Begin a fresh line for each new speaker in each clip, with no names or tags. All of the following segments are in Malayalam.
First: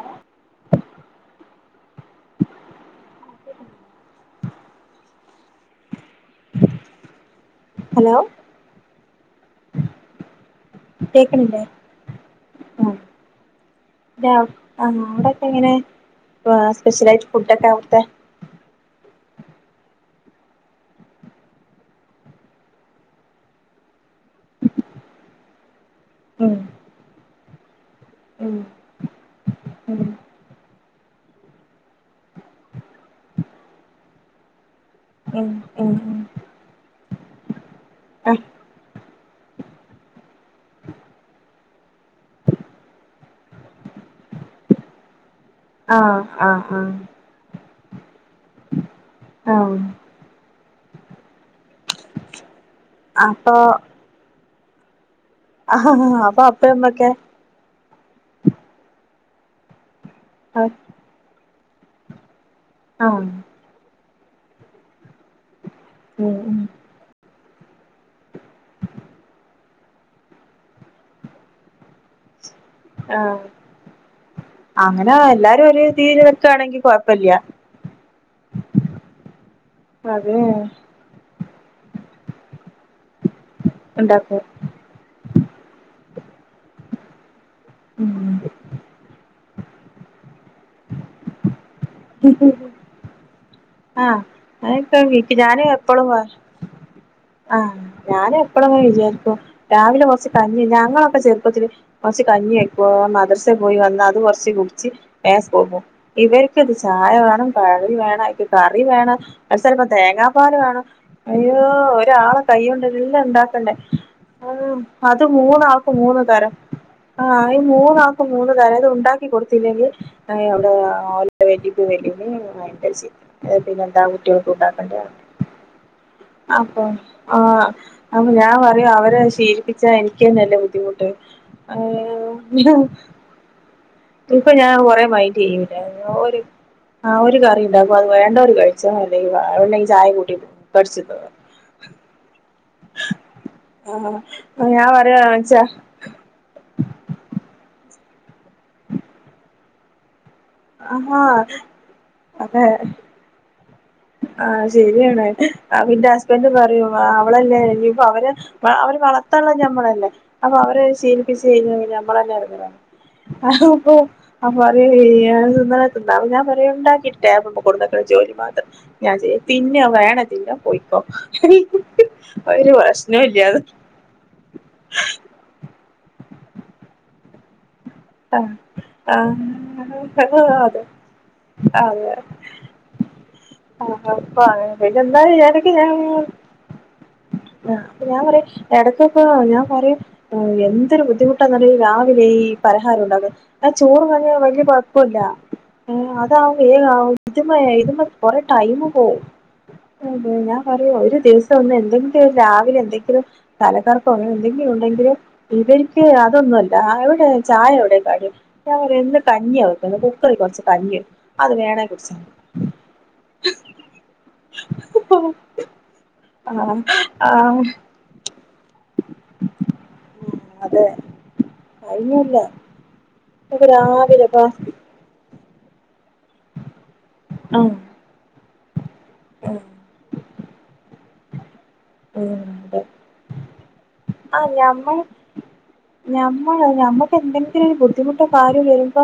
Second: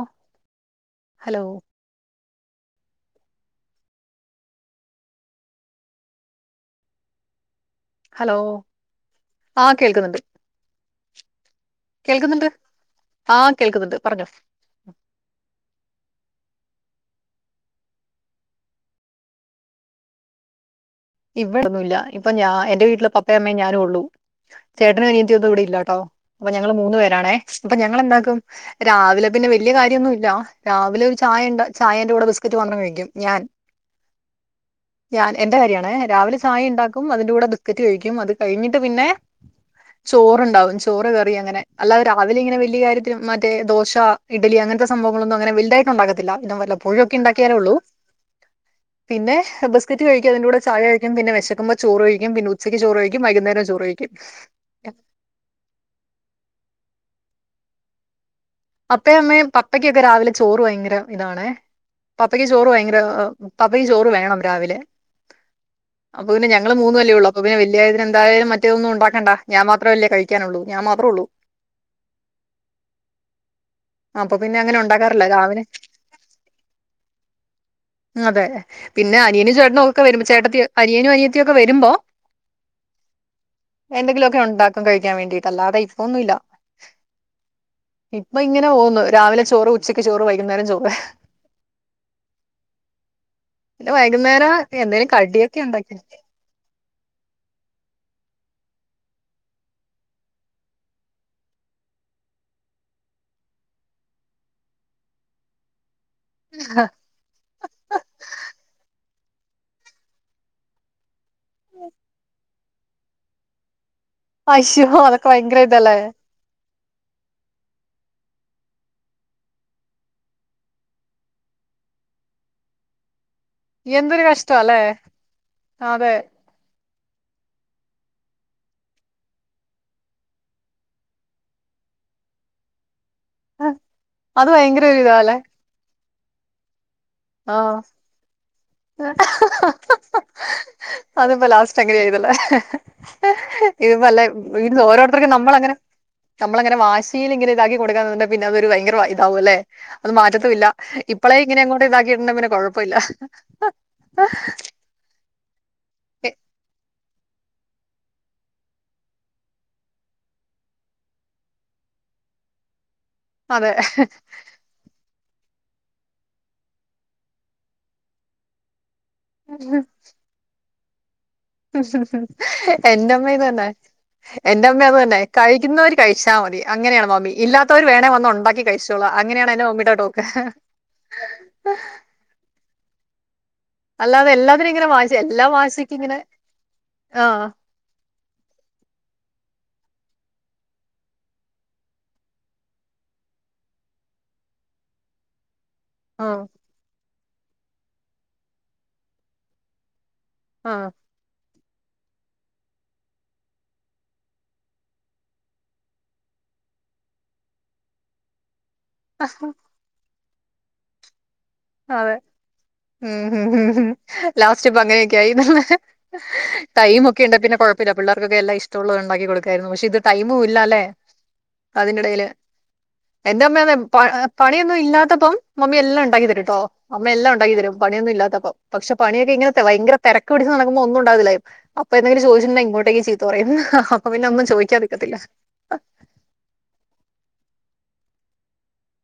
ആഹ് ഹലോ ഹലോ ആഹ് കേൾക്കുന്നുണ്ട്-
കേക്കണില്ലേ?
കേൾക്കുന്നുണ്ട്
ഉം
ആ കേൾക്കുന്നുണ്ട് പറഞ്ഞോ
ഇല്ലാ അവിടൊക്കെ എങ്ങനെ? ആ സ്പെഷ്യലായിട്ട് ഫുഡ് ഒക്കെ അവിടുത്തെ-
ഇവിടൊന്നും ഇല്ല ഇപ്പൊ ഞാൻ എന്റെ വീട്ടില് പപ്പേം അമ്മേം ഞാനും ഉള്ളൂ ചേട്ടനും അനിയത്തിയൊന്നും ഇവിടെ ഇല്ലാട്ടോ- അപ്പൊ
ഉം
ഞങ്ങള് മൂന്ന് പേരാണേ- ഇപ്പം ഞാൻ- ഞങ്ങള് എന്താക്കും
ഉം
രാവിലെ- പിന്നെ വലിയ കാര്യം
ഉം
ഒന്നുമില്ല രാവിലെ ഒരു ചായ ഉണ്ട് ചായേന്റെ കൂടെ ബിസ്കറ്റ് മാത്രം കഴിക്കും ഞാൻ ഞാൻ
ഉം
എന്റെ കാര്യാണ
ഉം
രാവിലെ ചായ ഉണ്ടാക്കും അതിന്റെ കൂടെ ബിക്കറ്റ് കഴിക്കും അത്
ആഹ്
കഴിഞ്ഞിട്ട് പിന്നെ ചോറ്‌ ഉണ്ടാവും ചോറ്‌ കറി അങ്ങനെ അല്ലാതെ രാവിലെ ഇങ്ങനെ വല്യ കാര്യത്തിൽ മറ്റേ ദോശ ഇഡലി അങ്ങനത്തെ സംഭവങ്ങൾ ഒന്നും- അങ്ങനെ വലുതായിട്ട് ഉണ്ടാക്കത്തില്ല
ആഹ്
പിന്നെ
ആഹ്
വല്ലപ്പോഴുമൊക്കെ ഉണ്ടാക്കിയാലേ ഉള്ളൂ- പിന്നെ
ആഹ്
ബിസ്ക്കറ്റ് കഴിക്കും അതിന്റെ കൂടെ- ചായ കഴിക്കും പിന്നെ വെശക്കുമ്പം ചോറ് കഴിക്കും പിന്നെ ഉ ഉച്ചയ്ക്ക് ചോറ് കഴിക്കും വൈകുന്നേരവും ചോറ് കഴിക്കും- എ [inaudible]
ആഹ് ആ അപ്പം അപ്പ അമ്മയൊക്കെ?
അപ്പേം അമ്മേം പപ്പക്- ക്ക് ഒക്കെ രാവിലെ ചോറ്
ആഹ്
ഭയങ്കര ഇതാണേ- പപ്പക്ക് ചോറ് ഭയങ്കര
ഉം
പപ്പക്ക് ചോറ് വേ പ്പം രാവിലെ അപ്പൊ പിന്നെ
ഉം
ഞങ്ങള് മൂന്നുവല്ലേ ഉള്ള് അപ്പം പിന്നെ വലിയ എന്തായാലും മറ്റേതൊന്നും ഉണ്ടാക്കണ്ട ഞാൻ മാത്രമല്ലേ കഴിക്കാനുള്ളൂ ഞാൻ മാത്രേ ഉള്ളൂ
ആഹ്
അപ്പൊ പിന്നെ അങ്ങനെ ഉണ്ടാക്കാറില്ല രാവിലെ
എല്ലാരും ഒരു രീതിൽ വെക്കാണെങ്കി കൊഴപ്പില്ല
അതെ പിന്നെ അനിയനും ചേട്ടനും ഒക്കെ വരുമ്പം
അത്
ചേട്ടത്തി അനിയനും അനിയ ത്തിക്കെ വരുമ്പോ എന്തെങ്കിലുമൊക്കെ ഉണ്ടാക്കും കഴിക്കാൻ വേണ്ടീട്ട് അല്ലാതെ ഇപ്പം ഒന്നുല്ല
ഉം
ഇപ്പം ഇങ്ങനെ പോന്നു രാവിലെ ച് ചോറ് ഉച്ചക്ക് ചോറ് വൈകുന്നേരം ചോറ് പിന്നെ
ആഹ്
വൈകുന്നേരം എന്തെങ്കിലും
[unintelligible]
കടിയൊക്കെ
ഞാനും
ഉണ്ടാക്കി
എപ്പഴും ആഹ്. ഞാൻ എപ്പളും വിചാരിക്കും രാവിലെ കൊറച്ച് കഞ്ഞി ഞങ്ങളൊക്കെ ചെറുപ്പത്തില് കെറ്ച്ച് കഞ്ഞി വെയ്ക്കും മദ്രസ് പോയി വന്ന് അത് കൊറച്ച് കുടിച്ച് വേ സ്കൂ കും ഇവർക്കിത് ചായ വേണം കടി വേണം വേണം അത് ചെലപ്പോ തേങ്ങാപ്പാല് വേണം അയ്യോ ഒരാള കൈയൊണ്ട് എല്ല ഇണ്ടാക്കണ്ടേ? ആഹ്
അയ്യോ
അത്
അതൊക്കെ ഭയങ്കര
മൂന്നാക്കും
ഇതല്ലേ
മൂന്ന് തരം. ആഹ് ഈ മൂന്നാക്കും മൂന്ന് തരം അത് ഉണ്ടാക്കി കൊടുത്തില്ലെങ്കിൽ അവിടെ ഓലെ വല്ലിപ്പയും വല്ലിമിം ഭയങ്കര ചീത്ത അത് പിന്നെന്താ
എന്തൊരു
കുട്ടികൾക്ക്
കഷ്ടം അല്ലേ
ഉണ്ടാക്കണ്ടെ പറഞ്ഞാണ്ട്
അതെ
അപ്പൊ ആഹ് അപ്പൊ ഞാൻ പറയും അവരെ അത് ശീലിപ്പിച്ചാ എനിക്കന്നല്ലേ ബുദ്ധിമുട്ട് അ യെഹ്
അത്
ഇപ്പ ഞാൻ
ഭയങ്കര ഒരു
കൊറേ
ഇതാല്ലേ
മൈന്റ് ചെയ്യൂല്ല ഓര് ആഹ് ഒരു
ആ
കറി ഉണ്ടാക്കും അത് വേണ്ടവരു കഴിച്ച മതി അല്ലെങ്കി ചായ കൂട്ടി കടിച്ചിന്നൊ പറിം.
ഇത്പ്പല്ല [unintelligible] ഓരോരുത്തർക്കും
പറയാച്ച
നമ്മളങ്ങനെ നമ്മളങ്ങനെ വാശീലിങ്ങനെ ഇതാക്കി കൊടുക്കാന്നുണ്ടെ പിന്നെ അതൊരു വയങ്കര വ ഇതാവൊലേ അത് മാറ്റ ത്തൂല്ല.
ആഹാ
ഇപ്പളേ ഇങ്ങനെ അങ്ങോട്ടിതാ ഇന്നാ പിന്നെ കൊഴപ്പല്ല.
ആഹ് ശരിയാണ്
എ-
ഇന്റസ്ബൻഡ് പറയും വാ അവളല്ലേ ഇനിപ്പൊ അവര് വ അവരെ വളർത്താള്ളെ ഞമ്മളല്ലേ അപ്പൊ അവരഅ് ശീലിപ്പിച്ച് കയിഞ്ഞാ പിന്നെ ഞമ്മളന്നെ എടങ്ങാറാവ. അഹ്
അതെ
അപ്പോ [unintelligible] [unintelligible] തിന്ന്ണെ തിന്നാതെ ഞാൻ പറയും ഇണ്ടാക്കീട്ട് ടേബ്ൾമെ കൊടുന്നക്ക്ണ ജോലി മാത്രം. ഞാൻ ചെയ്യ തിന്നാ വേണേ തിന്നോ പോയി ക്കോ
എന്റമ്മേം ഇത്
ഇല്ലാതെ
തന്നെ എന്റമ്മേം അത് തന്നെ കഴിക്ക്ന്നവര് കഴിച്ചാ മതി അങ്ങനെയാണ് മമ്മി ഇല്ലാ ത്തവര് വേണേ വന്ന്
ആഹ്
ഉണ്ടാക്കി കഴിച്ചോളാ അങ്ങനെയാണ് എന്റെ മമ്മീടെ ടോക്ക്.
ആഹ് അതെ ആ
അല്ലാതെ
അപ്പാണ്
എല്ലാത്തിനും ഇങ്ങനെ
പിന്നെ
വാശി
എന്തായാലും
എല്ലാ
എടക്ക് ഞാൻ
വാശിക്കും ഇങ്ങനെ ആഹ്
ആ അപ്പൊ ഞാൻ പറയും എടക്കൊക്ക ഞാ പറയും ഏഹ് എന്തൊരു ബുദ്ധിമുട്ടാന്നറിയോ ഈ രാവിലെ ഈ പലഹാരം ഉണ്ടാന്നെ ആ ചോറും കഞ്ഞിം വല്ലിയ കൊഴപ്പുല്ലാ ഏ
ആഹ്
അതാവും വേ ആവു ഇത്‌മ്മയെ ഇത്‌മ്മെ കൊറെ ടൈമ് പോവും അതെ ഞാൻ
ആഹ്
പറയുവാ ഒര് ദിവ് ട്ടുന്ന് എന്തെങ്കിലും രാവിലെ എന്തെങ്കിലും തലകറക്കോ അങ്ങനെ എന്തെങ്കിലും ഉണ്ടെങ്കിൽ ഇവര്ക്ക് അതൊന്നു അല്ല അവ്ടെ ചായ ഒയുടെ കടി ഒയു [unintelligible] ഇന്ന് കഞ്ഞിയാ വെക്കുന്നെ അപ്പ [unintelligible] കൊർച്ച് കഞ്ഞി അത് വേണേ
ആ അതെ
കുടിച്ചോ
ലാസ്റ്റ് ഇപ്പ അങ്ങനെ ഒക്കെയായിന്ന്
ആഹ്
ടൈമ് ഒക്കെ ഇണ്ട് പിന്നെ
ആഹ്
കൊഴപ്പയില്ല പിള്ളാർകൊക്കെക്കെ എല്ലാം ഇഷ്ടൊള്ളത് ഇണ്ടാക്കി കൊട്ക്കാര്ന്നു പക്ഷെ ഇത് ടൈമും ഇല്ല അല്ലെ
അതെ
അതിന്റെ ഇടയിൽ
കഴിഞ്ഞില്ല
എന്റെ അമ്മ
ഇപ്പൊ
അതെ പ
രാവിലെ ഇപ്പ
പണിയൊന്നും ഇല്ലാത്തപ്പം മമ്മി എല്ലാം ഇണ്ടാ‌ക്കി ട്ടോ അമ്മ എല്ലാം ഉണ്ടാക്കി
ആഹ്
തെരും പണിയൊന്നും ഇല്ലാത്തപ്പം പക്ഷെ പണിയൊക്കെ ഇങ്ങനെ
ആഹ്
തെ ഭയങ്കര തെരക്ക്പിടിച്ച സമയത്തൊന്നും ഒന്നും ഉ ണ്ടാക്കത്തില്ലെയ് അപ്പ എന്തെങ്കിലും
ഉം
ചോയിച്ചിണ്ടെങ്കി
അതെ
ഇങ്ങോട്ടെക്ക് ചീത്ത പറയും [unintelligible]
ആഹ് ഞമ്മള്
ചോദിക്കാതിക്കത്തില്ല
ഞമ്മള് ഞമ്മക്കെന്തെങ്കിലും ഒരു ബുദ്ധിമുട്ട് കാര്യം വരുമ്പോ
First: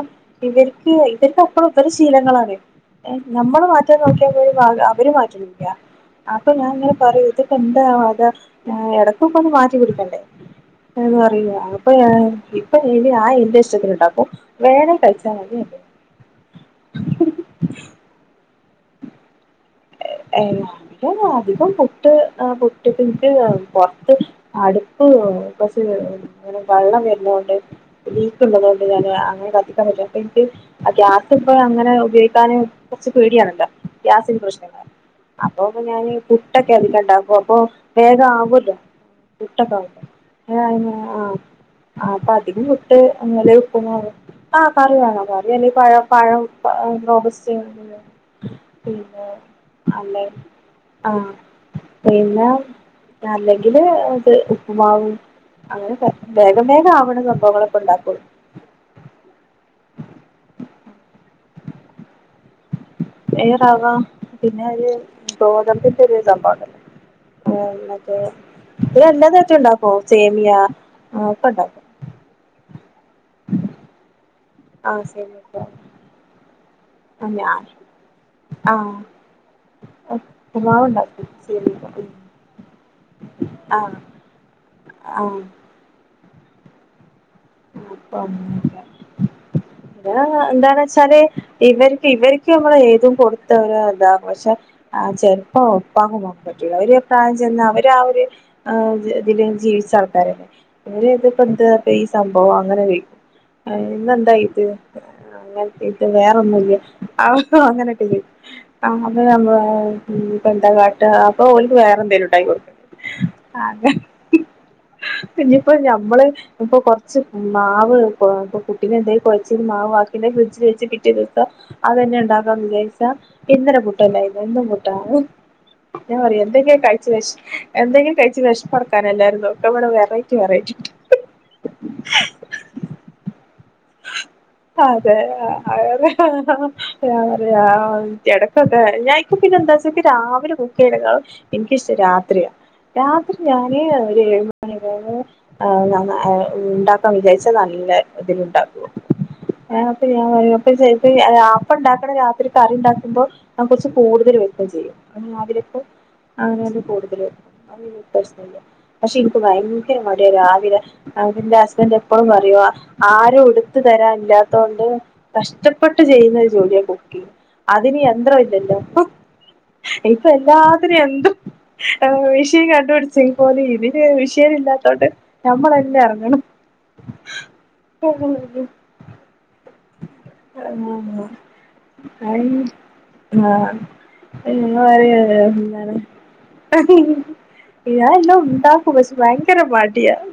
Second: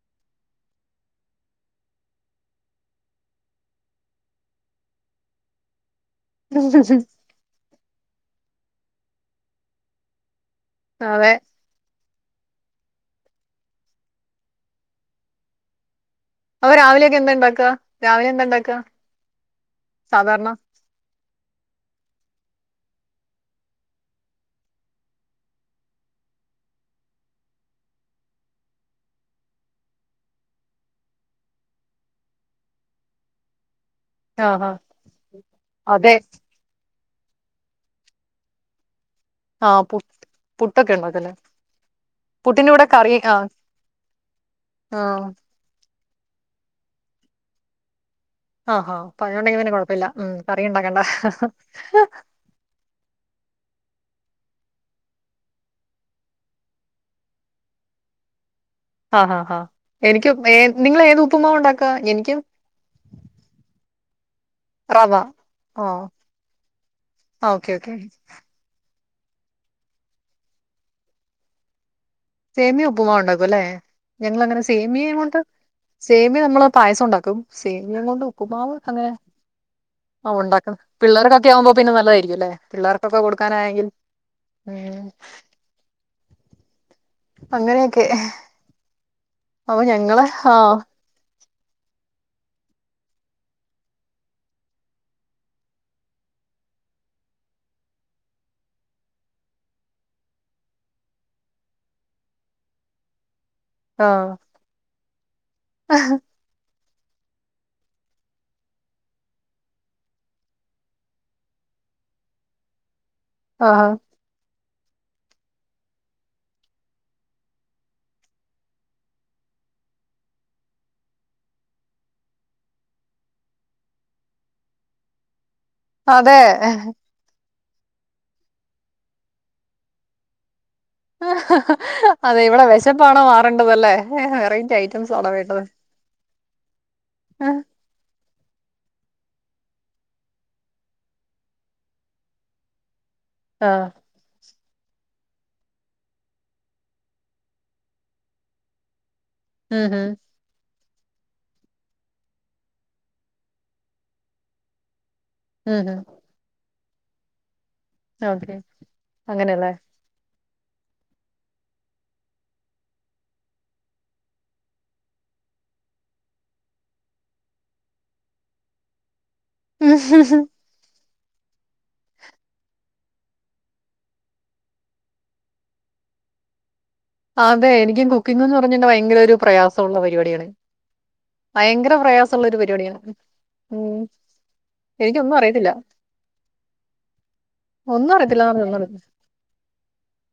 ഇവർക്ക് ഇവർക്ക് അപ്പളും ഇവരുടെ ശീലങ്ങളാണ് ഞമ്മള് മാറ്റാൻ നോക്കിയ അവര് മാറ്റണില്ല അപ്പൊ ഞാൻ ഇങ്ങനെ പറയൂ ഇതൊക്കെന്താ അതാ ആഹ് ഇടെക്കിപ്പോ വാ [unintelligible]
അതെ
അതറിയ അപ്പ ഇപ്പൊ എനി ഞാൻ എന്റിഷ്ടത്തിനിണ്ടാക്കും വേണെ കഴിച്ചാമതി
അപ്പൊ രാവിലെയൊക്കെ എന്ത്‌ണ്ടാക്ക രാവിലെ എന്തു ഇണ്ടാക്കാ
അധിക അധികം പുട്ട് ആഹ് മുറ്റത്തെനിക്ക് പൊറത്ത് അടുപ്പ് കുറച്ച് വെള്ളം വരുന്നൊണ്ട് ലീക്ക് ഉള്ളതൊണ്ട് ഞാന് അങ്ങനെ കത്തിക്കാൻ പറ്റും അപ്പെനിക്ക് ഗ്യാസിപ്പ അങ്ങനെ ഉപയോഗിക്കാന് കൊറച്ച് പേടിയാണല്ലോ യാസിൻ
ആഹാ
കൃഷ്ണമാർ അപ്പപ്പൊ ഞാന്
അതെ
പുട്ടൊക്കെ ഉണ്ടാക്ക അപ്പൊ വേഗം ആവൂല്ലോ
ആ പു
പുട്ടൊക്കാവട്ടെ ആഹ്
പുട്ടൊക്കെ ഉണ്ടാക്കല്ലേ
ആഹ് അപ്പൊ അധികം
പുട്ടിന്റെ കൂടെ
പുട്ട്
കറി ആ
അങ്ങനെ വെക്കുന്ന ആഹ് കറി
ആ
കാണും കറി അല്ലെ പഴം പഴം റോബസ്റ്റ ആണ്
ആഹാ പഴൊണ്ടെങ്കി പിന്നെ കൊഴ പ്പ്ല്ല മ്മ് കറിണ്ടാക്കണ്ട
തല്ലെങ്കില് ഇത് ഉപ്പുമാവും അങ്ങനെ വേഗം വേഗം ആവണ സംഭവങ്ങളൊക്കെ ഉണ്ടാക്കുള്ളൂ
നിങ്ങള് ഏത് ഉപ്പ്മാ ഉണ്ടാക്കാ എനിക്കും
ഏറവ പിന്നെ ഒരു
ഓ
ഗോതമ്പിന്റൊരു സംഭോണ്ടല്ലോ
ആ
ഏ
ഓക്കെ ഓക്കെ
മറ്റേ ഇതിൽ എല്ലാതായിട്ടുണ്ടാക്കോ സേമിയആ ഒക്കെണ്ടാക്കും
സേമിയ ഉപ് ഉപ്പുമാവൊണ്ടാക്കും അല്ലെ ഞങ്ങളങ്ങനെ
ആഹ്
സേമിയെം കൊണ്ട്
സേമിയ ഒക്കെ
സേമിയ നമ്മള് പായസം
ആഹ്
ഒണ്ടാക്കും
ഞാൻ
സേമിയേം കൊണ്ട് ഉപ്പുമാവ്
ആഹ്
അങ്ങനെ ആ ഒണ്ടാക്കും
ഉപ്പുമാവ് ഉണ്ടാക്കും
പിള്ളേർക്കൊക്കെ ആവുമ്പോ
സേമിയ
പിന്നെ നല്ലതായിരിക്കും അല്ലെ പിള്ളേർക്കൊക്കെ കൊടുക്കാനായെങ്കിൽ
ആഹ്
ഉം
ആ
അങ്ങനെയൊക്കെ
അപ്പം
അപ്പൊ
ഇത്
ഞങ്ങള് ആ
എന്താന്ന് വെച്ചാല് ഇവർക്ക് ഇവര് നമ്മള് ഏതും കൊടുത്താ ഇതാകും പക്ഷെആ ചെലപ്പോ ഉപ്പാക്കും ഉമ്മാക്കും പറ്റൂല്ല അവര് പ്രായം ചെന്ന് അവര് ആ ഒരു ഇതില് ആ ജീവിച്ച ആൾക്കാരല്ലെ ഇവര് ഇതിപ്പോ എന്താ ടേസ് തംഭവം അങ്ങനെ വെയ് അയ്
ആ
ഇന്നെന്തായിത് ആ അങ്ങൻത്തേയിട്ട് വേറൊന്നുല്ലേ അവസ്ഥ അങ്ങനെ ടിലീം [unintelligible] ഇനിപ്പോ എന്താ കാട്ടാ അപ്പൊ ഓലിക്ക് വേറെ എന്തേലും ണ്ടാക്കി കൊടുക്കും
ആഹാ
അതെ പിന്നിപ്പോ ഞമ്മള് ഇപ്പൊ കൊറ മാവ് ഇപ്പ ഇപ്പൊ പുട്ടിന് എന്തെലും കൊഴച്ച് മാവ് ബാക്കിയുള്ളെ ഫ്രിഡ്ജില് വെച്ച് പിറ്റേ ദിവസം അത് തന്നെ ഉണ്ടാക്കാന്ന് വിചാരിച്ചാ ഇന്നലെ പുട്ടല്ലായിരുന്നൊ ഇന്നുംപുട്ടാണോ ഞാൻ
അതെ
പറയും എന്തെങ്കിലും കഴിച്ച് വെശപ് എന്തെങ്കിലും കഴിച്ച് വെശപ്പടക്കാനാ എല്ലാരും നോക്കാ ഇവിടെ വെറൈറ്റി വെറൈറ്റി
അതെ ഇവിടെ വെശപ്പാണോ മാറേണ്ടത്
അതെ ആ ആ ആ അതെ ആ എട അതെ ഞാൻ ഇപ്പൊ പിന്നെ എന്താച്ചാ എനിക്ക് രാവിലെ കുക്കു ചെയ്യുന്നേനെക്കാളും എനിക്കിഷ്ടം രാത്രിയാ രാത്രി ഞാനേ
ആഹ്
ഒരു ഏഴ് [unintelligible] ആ ഞാന് ആ ഉണ്ടാക്കാൻ വിചാരിച്ചാ നല്ല ബുദ്ധിമുട്ടാ ആ
ഉം
അപ്പൊ
ഉം
ഞാൻ പറയും [unintelligible] അപ്പൊ ഒണ്ടാക്കണ രാത്രി കറി ഉണ്ടാക്കുമ്പോ ഞാൻ കൊറച്ച് കൂടുതല് വെക്കുവെം ചെയ്യും അ രാവിലെപ്പോ
ഉം ഉം
അങ്ങനെ കൂടുതല് അതൊന്നും
ഓക്കെ
പ്രശ്നല്ല പക്ഷെ ഇപ്പൊ
അങ്ങനെയല്ലേ
ഭയങ്കരമായിട്ട് [unintelligible] [unintelligible] പിന്നെ എന്റെ ഹസ്ബൻഡ് എപ്പളും പറയുവാ ആരോടു [unintelligible] ത്തു തരാഇല്ലാത്തോണ്ട് കഷ്ടപ്പെട്ട് ചെയ്യുന്ന ഒരു ജോലിയാ കുക്കിങ് അതിന് യന്ത്രം ഇല്ലല്ലോ
ഉം ഹും
ഇപ്പൊ
ഹും.
എല്ലാത്തിനും യന്ത്ര ആ മിഷീൻ കണ്ടുപിടിച്ച പോലെ ഇതിന് മിഷീൻ ഇല്ലാത്തോണ്ട് നമ്മള് തന്നെ എറങ്ങണം-
അതെ എനിക്കും കുക്കിംങെന്ന് പറഞ്ഞിട്ട ഭയ് ഭയങ്കര ഒരു- പ്രയാസമുള്ള പരിപാടിയാണ്
ആ ആ
ഭയങ്കര പ്രയാസമുള്ള ഒരു പരിപാടിയാണ്
[unintelligible]
ഉം
എന്താണ്
എനിക്കൊന്നും അറിയത്തില്ല
ഞാൻ
ഒന്നും
എല്ലാം
അറിയത്തില്ലന്ന് പറഞ്ഞ ഒന്നും
ഉണ്ടാക്കും
അറിയത്തില്ല
പക്ഷെ ഭയങ്കര മടിയാ-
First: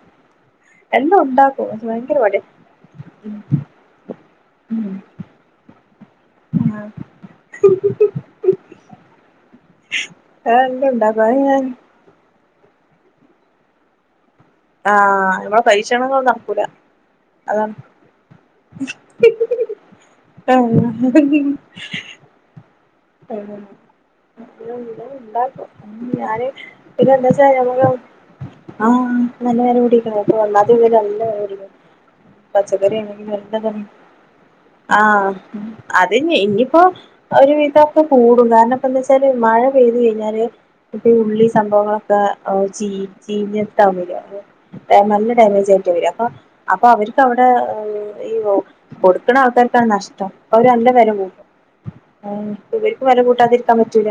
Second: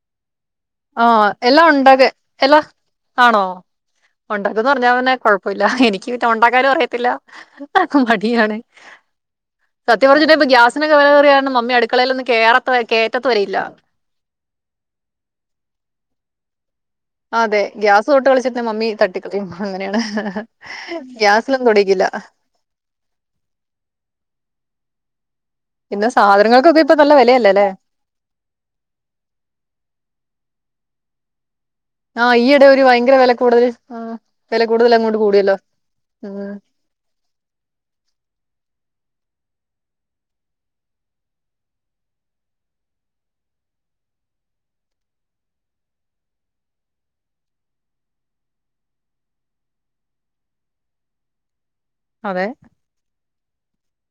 എല്ലാം ഉണ്ടാ
എല്ലാ ഒണ്ടാക്കുവേ എല്ലാം ആണോ ഒണ്ടാക്കൂന്ന് പറഞ്ഞാതന്നെ കൊഴപ്പവില്ല എനിക്ക് എനിക്കിട്ട് ഉണ്ടാക്കാനും അറിയത്തില്ല ആ മടിയാണ് സത്യം പറഞ്ഞിട്ടപ്പ
ആ എല്ലാം
ഗ്യാസിനക്കെ വെല
ഉണ്ടാക്കും അത്
കേറിയാരണം
ഞാൻ
മമ്മി അടുക്കളേലൊന്നും കേറ കേറ്റത്തു വരെ ഇല്ല
ആഹ നമ്മടെ പരിക്ഷണങ്ങള് നടക്കൂല
അതെ
അതാണ്
ഗ്യാസ് തൊട്ട് കളിച്ചിട്ട മമ്മി തട്ടിക്കളിയും അങ്ങനെയാണ് ഗ്യാസിലൊന്നും തൊടിക്കില്ല
[unintelligible]
പിന്നെ
ഞാന്
സാധനങ്ങൾക്കൊക്കെ ഇപ്പൊ
പിന്നെ
നല്ല
എന്ത്‌ വെച്ചാൽ
വെലയല്ലേല്ലേ?
[unintelligible]
ആഹ് ഈയിടെ ഒരു
പച്ചക്കറി
ഭയങ്കര
ആണെങ്കിലും
വെല കൂടുതല്
ല്ലാംതന്നെ
ആഹ് വെല കൂടുതൽ
ആ
അങ്ങോട്ട് കൂടിയല്ലോ.
അത്
ഉം.
ഇനിയിപ്പോ ഒരുവിധം പ്പ ഉദാഹരണംന്ന് വെച്ചാല് മഴ പെയ്തു കഴിഞ്ഞാല് ഇപ്പൊ ഈ ഉള്ളി സംഭവങ്ങളൊക്കെ ചീ ചീഞ്ഞ്ട്ടാ വര്യ നല്ല ഡാമേജായിട്ട വര്യ അപ്പൊ അപ്പ അവർക്ക് അവിടെ ഈ കൊടുക്കണ ആൾക്കാർക്കാ നഷ്ടം അവര് നല്ല വെല കൂട്ടും
അതെ
വെല കൂട്ടാതിരിക്കാൻ പറ്റൂല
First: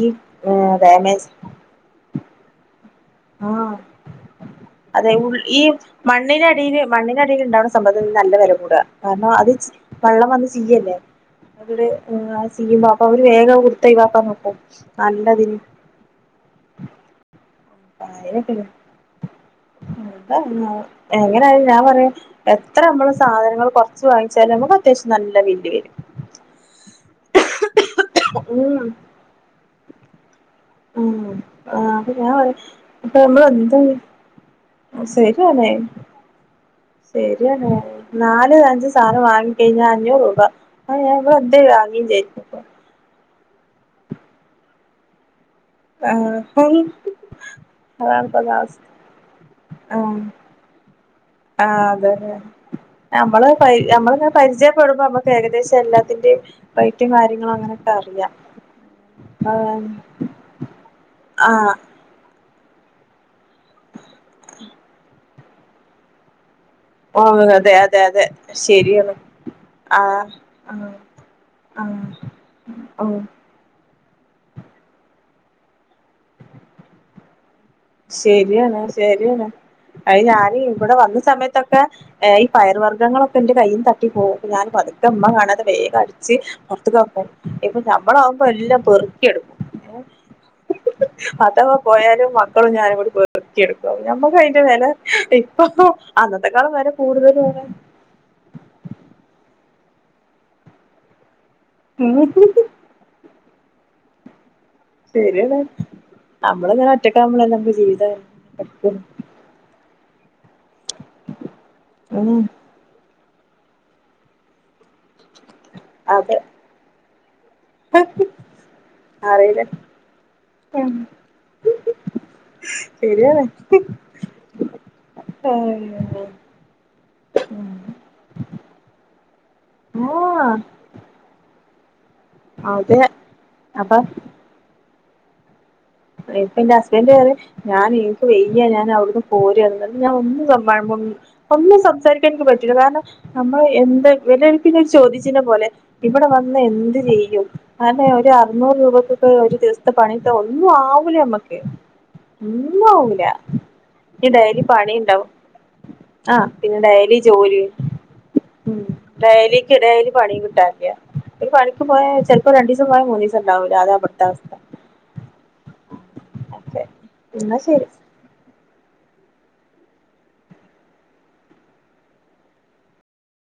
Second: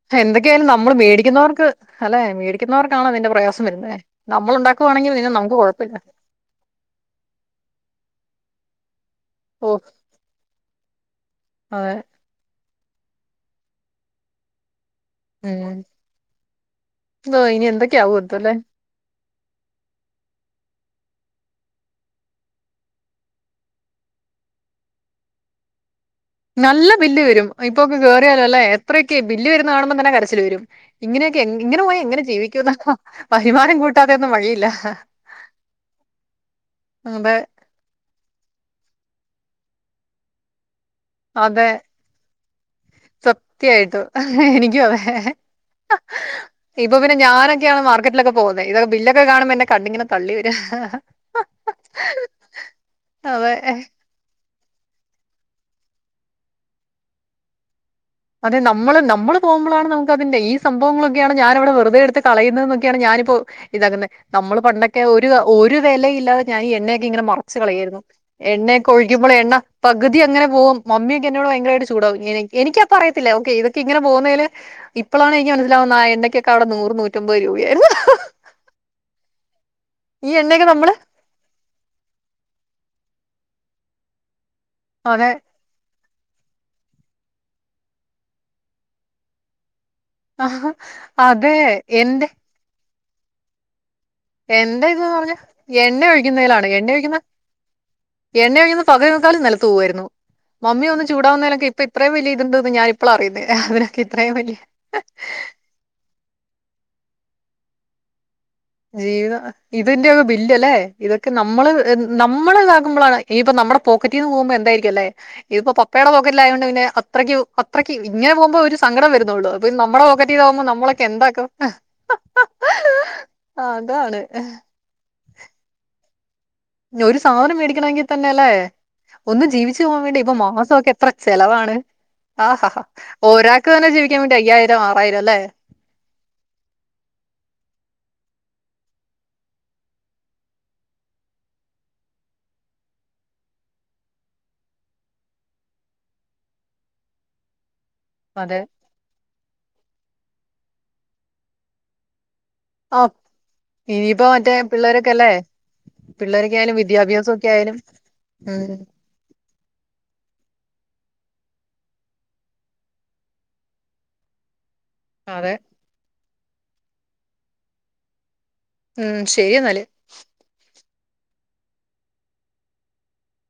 ഈ
എന്തൊക്കെയായാലും നമ്മള്
ഡാമേജ്
മേടിക്കുന്നോർക്ക് അല്ലെ മേടിക്കുന്നോർക്ക്
ആഹ് അതെ
പിന്നെ
ഉൾ
നമുക്ക്
ഈ
കൊഴപ്പല്ല.
മണ്ണിനടിയില് മണ്ണിനടിൽ ഇണ്ടാവുന്ന സമ്പത്ത്ന്ന് നല്ല വില കൂടുക കാരണം അത് ച്
ഓഹ്
വെള്ളം വന്ന് ചീയ്യല്ലേ അവിടെ
അതെ.
ചീയ്മ്പ അപ്പൊ അവര് വേഗ കൊടുത്തൊയിവാക്കാൻ നോക്കും നല്ലതിന്
ഉം എന്തൊയ് നിന്തെ ക്കാവത്തുല്ലേ
എങ്ങനെയാലും ഞാൻ പറയാ എത്ര മ്മള് സാധനങ്ങൾ കൊറച്ച് വാങ്ങിച്ചാലും നമുക്ക് അത്യാവശ്യം നല്ല ബില്ല് വരും
നല്ല ബില്ല് വരും ഇപ്പൊക്കെ കേറിയാലല്ലേ
ഉം
എത്രയൊക്കെ ബില്ല് വരുന്ന കാണുമ്പോ തന്നെ കരച്ചില് വരും
ഉം
ഇങ്ങനെയൊക്കെ ഇങ്ങനെ
ആഹ്
പോയാ
അപ്പൊ
എങ്ങനെ
ഞാൻ പറയാ
ജീവിക്കുന്ന വരുമാനം കൂട്ടാതെ ഒന്നും വഴിയില്ല
ശരിയാന്നേ
അതെ
ശരിയാന്നെ നാല് അഞ്ച് സാധനായി കഴിഞ്ഞ അഞ്ഞൂറ് രൂപ അഹ് ഞാ വെർതെ വാങ്ങി ചെയ്തു
സത്യായിട്ടു എനിക്കുഅവെ
ആഹ്
ഇപ്പൊ പിന്നെ ഞാനൊക്കെയാണ് മാർക്കറ്റിലൊക്കെ
അതാണിപ്പത്തെ
പോവുന്നെ.
അവസ്ഥ
ഇതൊക്കെ ബില്ലൊക്കെ കാണുമ്പോ എന്നെ കണ്ണിങ്ങനെ തള്ളി വര്അ
ആ അതെതെ ഞമ്മൾ
അതെ
ഞമ്മൾ ഇങ്ങനെ പരിചയ പെടുമ്പോ അമ്മക്ക് ഏകദേശം എല്ലാത്തിന്റെയും റൈറ്റും കാര്യങ്ങളും അങ്ങനെ
അതെ നമ്മൾ നമ്മളൾ പോവുമ്പളാണ് നമുക്ക് അതിന്റെ ഈ സംഭവങ്ങളൊക്കെയാണ് ഞാനവിടെ
ആഹ്
വെറുതെ എടുത്ത് കളയു ന്നത് ഒക്കെയാണ് ഞാനിപ്പോ ഇതങ്ങനെ നമ്മൾ പണ്ടൊക്കെ ഒ രു ഒര് വെലെയില്ലാതെ ഞാനി എണ്ണയൊക്കെ
ഓ
ഇങ്ങനെ മറച്ച്
അതെ അതെ
കളയായിരുന്നു
അതെ
എണ്ണയൊക്കെ
ശരിയാണ്
ഒഴിക്കുമ്പളെ എണ്ണ പകുതി
ആഹ്
അങ്ങനെ പോവും
ആഹ്
മമ്മിയൊക്കെ എന്നോട് ഭയരമായിട്ട്
ആഹ്
ചൂടാവും എനി എനിക്ക
ഓ
അറിയത്തില്ല ഒക്കെ ഇത് ത്ത് ഇങ്ങനെ പോവുന്നെയിൽ ഇപ്പളാണ് എനിക്ക് മനസ്സിലാവുന്നെ ആ എണ്ണക്കൊക്കെ അവിടെ നൂറ് നൂറ്റമ്പത് രൂപയായിരുന്നു
ശരിയാണ് ശരിയാണ് അയ്
ഈ
ഞാൻ
എണ്ണയൊക്കെ
ഇബടെ
നമ്മള്
വന്ന സമയത്തൊക്കെ ഏ ഈ പയർ വർഗ ഗങ്ങളൊക്കെ ഇന്റെ കയ്യിന്ന് തട്ടി പോവും ഞാൻ പതുക്കെ ഇമ്മ
അതെ
കാണാതെ വേഗം അടിച്ച് പൊർത്ത്ക്കാക്കും ഇപ്പ നമ്മളാവുമ്പോ എല്ലാം പെറുക്കിയെടുക്കും
ആ അതെ എന്റെ
ഞാനങ്ങോട്ട് പെറുക്കി എട്ക്കും
എന്റെ ഇത് ന്ന് പറഞ്ഞാ എണ്ണ ഒഴിക്കുന്നതിലാണ്
അന്നത്തെക്കാളും
എണ്ണ
വില
ഒഴിക്കുന്ന
കൂടുതലും
എണ്ണ ഒഴിക്കുന്ന പകുതി മുക്കാലും നെല ത്ത് പോവാരുന്നു മമ്മി ഒന്ന് ചൂടാവുന്ന ഇപ്പ ഇത്രയും
ഉം
വല്ലിയ ഇത് ഇണ്ട്ന്ന് ഞാനിപ്പളാ അറിയുന്നെ അവരൊക്കെ ഇത്രേം വലിയ
ശരിയാണ് നമ്മൾ ഇങ്ങനെ ഒറ്റക്കാവുമ്പളല്ലെ നമ്മൾ ജീവിത
ജീവിതം [unintelligible] [unintelligible] ഇല്ല ലെ ഇതൊക്കെ നമ്മൾ നമ്മൾ ഇതകുമ്പളാണ് ഇനിയിപ്പം നമ്മുടെ പോക്കറ്റിന്ന് പോവുമ്പോ എന്തായിരിക്കും ക്കും ലെ ഇതിപ്പോ പപ്പയുടെ
അതെ
പോക്കറ്റിലായോണ്ട് പിന്നെ അത്രക്ക് അത്രയ്ക്ക് ഇങ്ങനെ പോവുമ്പോ ഒരു സങ്കടം വരുന്നൊള്ളു
അറിയില്ല
അപ്പൊനി നമ്മടെ പൊക്കറ്റീന്നാവുമ്പോ നമ്മളൊക്കെ എന്താക്കും
ശരിയാണ്
അതാണ്
എന്ത്
ഒരു സാധനം മേടിക്കണമെങ്കി തന്നെ ലെ ഒന്ന് ജീവിച്ച് പോവാൻ വേണ്ടി ഇപ്പൊ
ആഹ്
മാസം ഒക്കെ എത്ര ചെലവാണ് ആഹഹ
അതെ
ഒരാൾക്ക് തന്നെ
അപ്പൊ
ജീവിക്കാൻ വേണ്ടി അയ്യായിരം ആ [unintelligible] ലെ
ഇപ്പൊ എന്റെ ഹസ്ബൻഡ് അതെ ഞാൻ എനിക്ക് വെയ്യ ഞാൻ അവിടുന്ന് പോര എന്നത് ഞാൻ ഒന്നും ഒന്നും സംസാരിക്കാ എനിക്ക് പറ്റില്ല കാരണം നമ്മള് എന്താ വല്ലൊക്കന്നെ ചോദ്യ ചിഹ്നം പോലെ ഇവിടെ വന്ന് എന്ത് ചെയ്യും അതെ ഒരു
അതെ
അറുന്നൂറ് രൂപ ഓ ഒരു ദിവസത്തെ പണി ഒക്കെ ഒന്നും ആവൂല മ്മക്ക് ഒന്നും
ആ
ആവുല്ല
ഇനിയിപ്പോ മറ്റേ
ഡെയിലി പണി
പിള്ളേരൊക്കെ
ഉണ്ടാവും
അല്ലേ
ആഹ
പിള്ളേരൊക്കെ
പിന്നെ
ആയാലും
ഡെയിലി
വിദ്യാഭ്യാസം ഒക്കെ
ജോലി
ആയാലും ഉം
ഡെയിലിക്ക് ഡെയിലി പണി കിട്ടാനില്ല ഒരു പണിക്ക് പോയാ ചെിലപ്പോ രണ്ടുിവസം പോയാ മൂന്നു ദിവസം ഉണ്ടാവുല്ലാ അതാ ഇപ്പോഴത്തെ അവസ്ഥ
അതെ
അതെ എന്നാ ശരി
ഉം ശരി എന്നാല്